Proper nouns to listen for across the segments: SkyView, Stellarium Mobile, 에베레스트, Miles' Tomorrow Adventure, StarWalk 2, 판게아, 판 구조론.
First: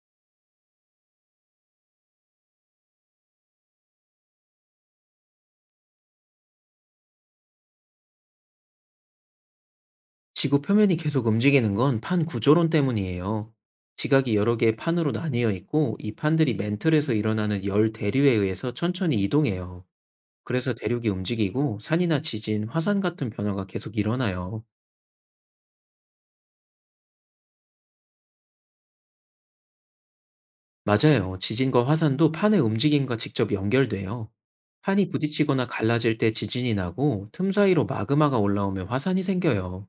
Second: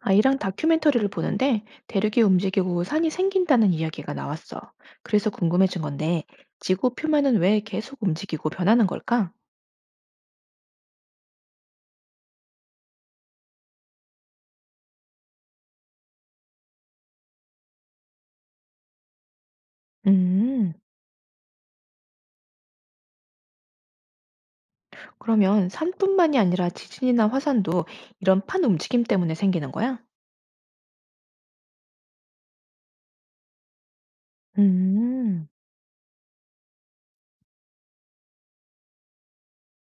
아이랑 다큐멘터리를 보는데 대륙이 움직이고 산이 생긴다는 이야기가 나왔어. 그래서 궁금해진 건데 지구 표면은 왜 계속 움직이고 변하는 걸까? 지구 표면이 계속 움직이는 건 판 구조론 때문이에요. 지각이 여러 개의 판으로 나뉘어 있고, 이 판들이 맨틀에서 일어나는 열 대류에 의해서 천천히 이동해요. 음, 그래서 대륙이 움직이고 산이나 지진, 화산 같은 변화가 계속 일어나요. 그러면 산뿐만이 아니라 지진이나 화산도 이런 판 움직임 때문에 생기는 거야? 맞아요. 지진과 화산도 판의 움직임과 직접 연결돼요. 판이 음. 부딪히거나 갈라질 때 지진이 나고, 틈 사이로 마그마가 올라오면 화산이 생겨요.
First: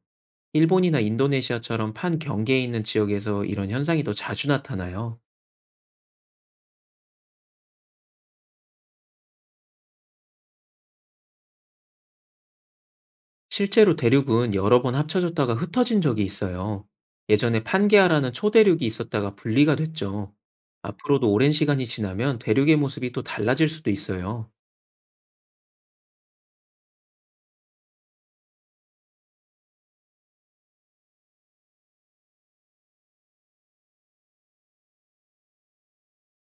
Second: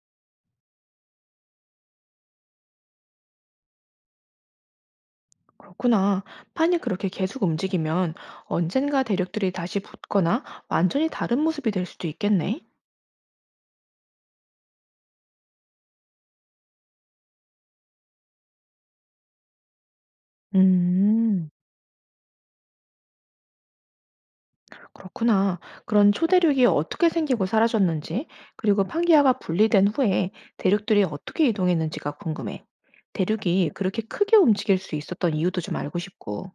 일본이나 인도네시아처럼 판 경계에 있는 지역에서 이런 현상이 더 자주 나타나요. 그렇구나. 판이 그렇게 계속 움직이면 언젠가 대륙들이 다시 붙거나 완전히 다른 모습이 될 수도 있겠네. 실제로 대륙은 여러 번 합쳐졌다가 흩어진 적이 있어요. 예전에 판게아라는 초대륙이 있었다가 분리가 됐죠. 앞으로도 음. 오랜 시간이 지나면 대륙의 모습이 또 달라질 수도 있어요. 그렇구나. 그런 초대륙이 어떻게 생기고 사라졌는지, 그리고 판기아가 분리된 후에 대륙들이 어떻게 이동했는지가 궁금해. 대륙이 그렇게 크게 움직일 수 있었던 이유도 좀 알고 싶고.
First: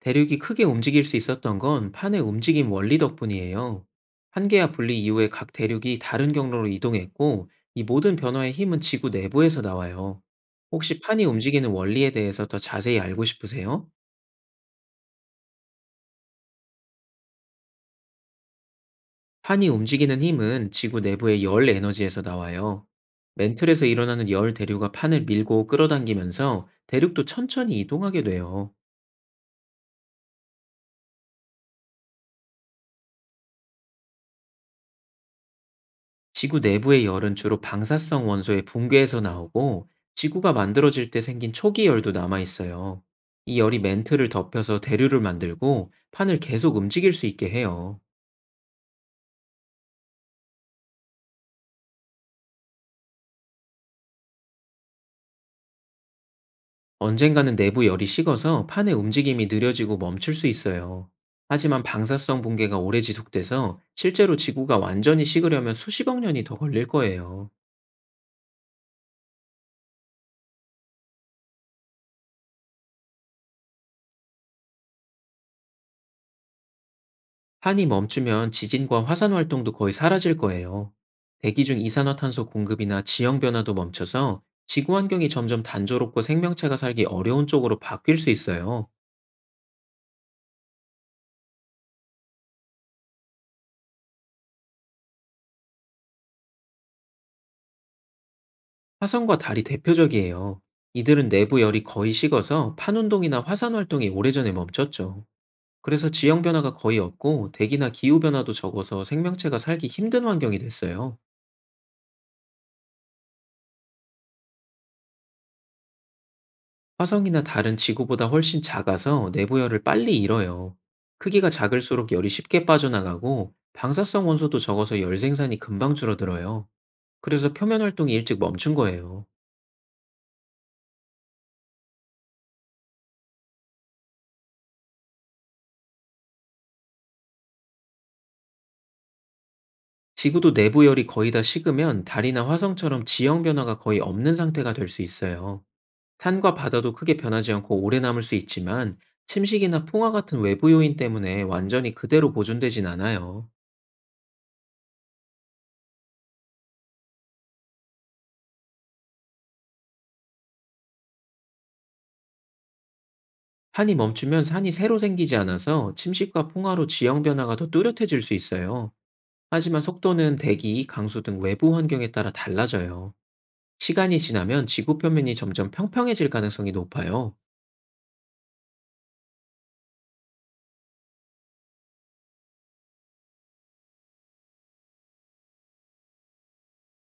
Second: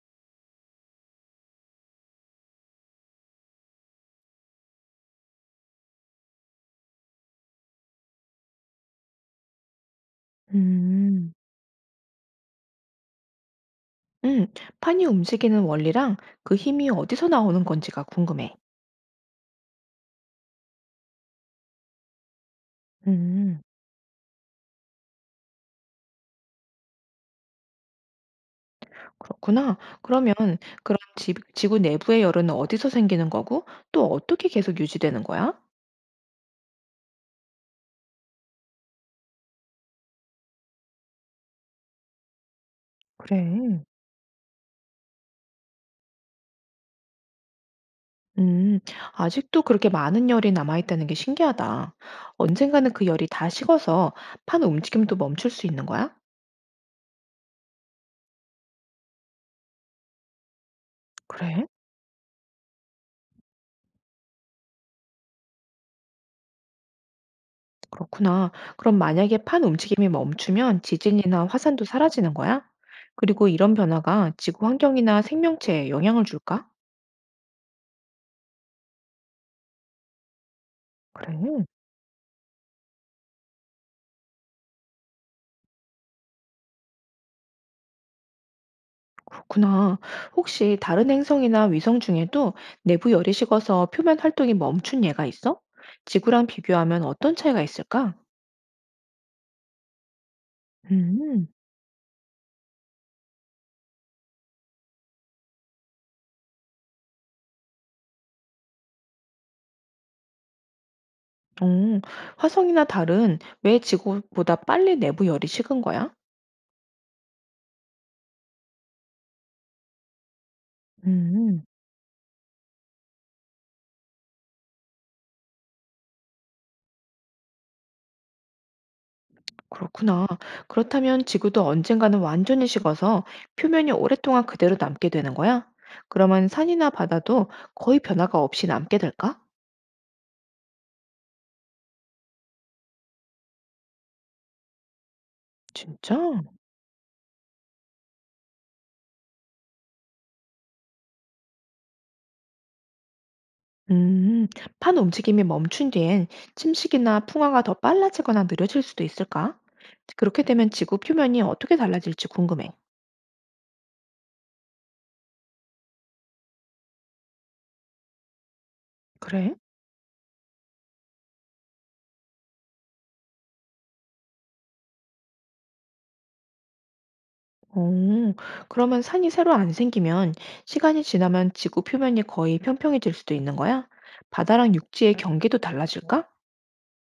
대륙이 크게 움직일 수 있었던 건 판의 움직임 원리 덕분이에요. 판게아 분리 이후에 각 대륙이 다른 경로로 이동했고, 이 모든 변화의 힘은 지구 내부에서 나와요. 혹시 판이 음, 움직이는 원리에 대해서 더 자세히 알고 싶으세요? 음, 판이 움직이는 원리랑 그 힘이 어디서 나오는 건지가 궁금해. 판이 움직이는 힘은 지구 내부의 열 에너지에서 나와요. 음. 맨틀에서 일어나는 열 대류가 판을 밀고 끌어당기면서 대륙도 천천히 이동하게 돼요. 그렇구나. 그러면 지구 내부의 열은 어디서 생기는 거고, 또 어떻게 계속 유지되는 거야? 지구 내부의 열은 주로 방사성 원소의 붕괴에서 나오고, 지구가 만들어질 때 생긴 초기 열도 남아 있어요. 그래. 이 열이 맨틀을 덮여서 대류를 만들고 판을 계속 움직일 수 있게 해요. 음, 아직도 그렇게 많은 열이 남아있다는 게 신기하다. 언젠가는 그 열이 다 식어서 판 움직임도 멈출 수 있는 거야? 언젠가는 내부 열이 식어서 판의 움직임이 느려지고 멈출 수 있어요. 그래? 하지만 방사성 붕괴가 오래 지속돼서 실제로 지구가 완전히 식으려면 수십억 년이 더 걸릴 거예요. 그렇구나. 그럼 만약에 판 움직임이 멈추면 지진이나 화산도 사라지는 거야? 그리고 이런 변화가 지구 환경이나 생명체에 영향을 줄까? 판이 멈추면 지진과 화산 활동도 거의 사라질 거예요. 그래. 대기 중 이산화탄소 공급이나 지형 변화도 멈춰서 지구 환경이 점점 단조롭고 생명체가 살기 어려운 쪽으로 바뀔 수 있어요. 그렇구나. 혹시 다른 행성이나 위성 중에도 내부 열이 식어서 표면 활동이 멈춘 예가 있어? 지구랑 비교하면 어떤 차이가 있을까? 화성과 달이 대표적이에요. 이들은 음. 내부 열이 거의 식어서 판 운동이나 화산 활동이 오래전에 멈췄죠. 그래서 지형 변화가 거의 없고, 대기나 기후 변화도 적어서 생명체가 살기 힘든 환경이 됐어요. 어, 화성이나 달은 왜 지구보다 빨리 내부 열이 식은 거야? 화성이나 다른 지구보다 훨씬 작아서 내부열을 빨리 잃어요. 크기가 음, 작을수록 열이 쉽게 빠져나가고, 방사성 원소도 적어서 열 생산이 금방 줄어들어요. 그래서 표면 활동이 일찍 멈춘 거예요. 그렇구나. 그렇다면 지구도 언젠가는 완전히 식어서 표면이 오랫동안 그대로 남게 되는 거야? 그러면 산이나 바다도 거의 변화가 없이 남게 될까? 지구도 내부열이 거의 다 식으면 달이나 화성처럼 지형 변화가 거의 없는 상태가 될 수 있어요. 진짜? 산과 바다도 크게 변하지 않고 오래 남을 수 있지만, 침식이나 풍화 같은 외부 요인 때문에 완전히 그대로 보존되진 않아요. 음, 판 움직임이 멈춘 뒤엔 침식이나 풍화가 더 빨라지거나 느려질 수도 있을까? 그렇게 되면 지구 표면이 어떻게 달라질지 궁금해. 판이 멈추면 산이 새로 생기지 않아서 침식과 풍화로 지형 변화가 더 뚜렷해질 수 있어요. 그래? 하지만 속도는 대기, 강수 등 외부 환경에 따라 달라져요. 시간이 지나면 지구 표면이 점점 평평해질 가능성이 높아요. 어, 그러면 산이 새로 안 생기면 시간이 지나면 지구 표면이 거의 평평해질 수도 있는 거야? 바다랑 육지의 경계도 달라질까?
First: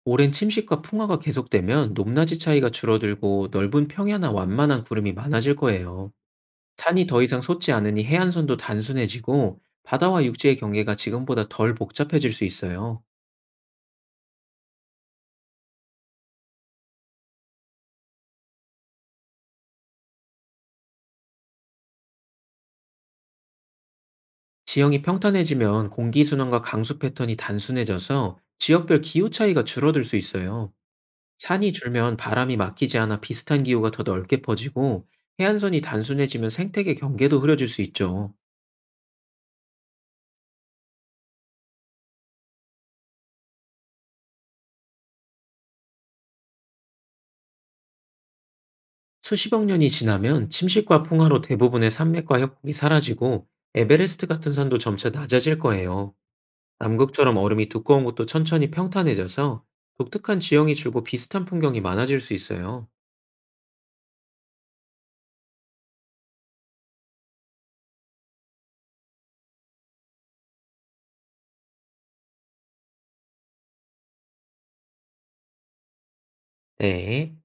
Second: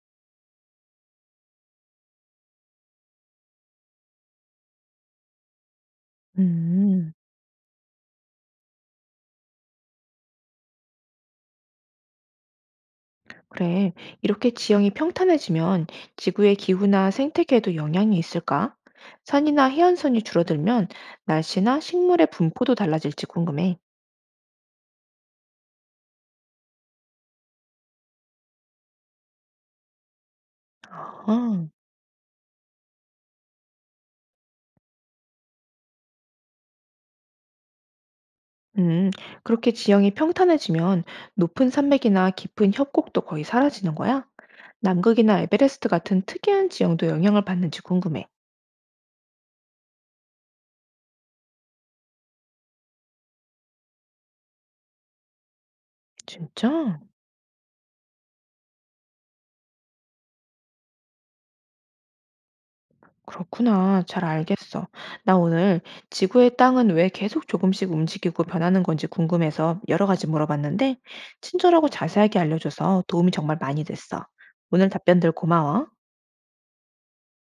오랜 침식과 풍화가 계속되면 높낮이 차이가 줄어들고, 넓은 평야나 완만한 구름이 많아질 거예요. 산이 음. 더 이상 솟지 않으니 해안선도 단순해지고, 바다와 육지의 경계가 지금보다 덜 복잡해질 수 있어요. 그래, 이렇게 지형이 평탄해지면 지구의 기후나 생태계에도 영향이 있을까? 산이나 해안선이 줄어들면 날씨나 식물의 분포도 달라질지 궁금해. 지형이 평탄해지면 공기순환과 강수 패턴이 단순해져서 지역별 기후 차이가 줄어들 수 있어요. 아, 산이 줄면 바람이 막히지 않아 비슷한 기후가 더 넓게 퍼지고, 해안선이 단순해지면 생태계 경계도 흐려질 수 있죠. 음, 그렇게 지형이 평탄해지면 높은 산맥이나 깊은 협곡도 거의 사라지는 거야? 남극이나 에베레스트 같은 특이한 지형도 영향을 받는지 궁금해. 수십억 년이 지나면 침식과 풍화로 대부분의 산맥과 협곡이 사라지고, 에베레스트 같은 산도 점차 낮아질 거예요. 진짜? 남극처럼 얼음이 두꺼운 곳도 천천히 평탄해져서 독특한 지형이 줄고 비슷한 풍경이 많아질 수 있어요. 그렇구나. 잘 알겠어. 나 오늘 지구의 땅은 왜 계속 조금씩 움직이고 변하는 건지 궁금해서 여러 가지 물어봤는데, 친절하고 자세하게 알려줘서 도움이 정말 많이 됐어. 오늘 답변들 고마워. 네.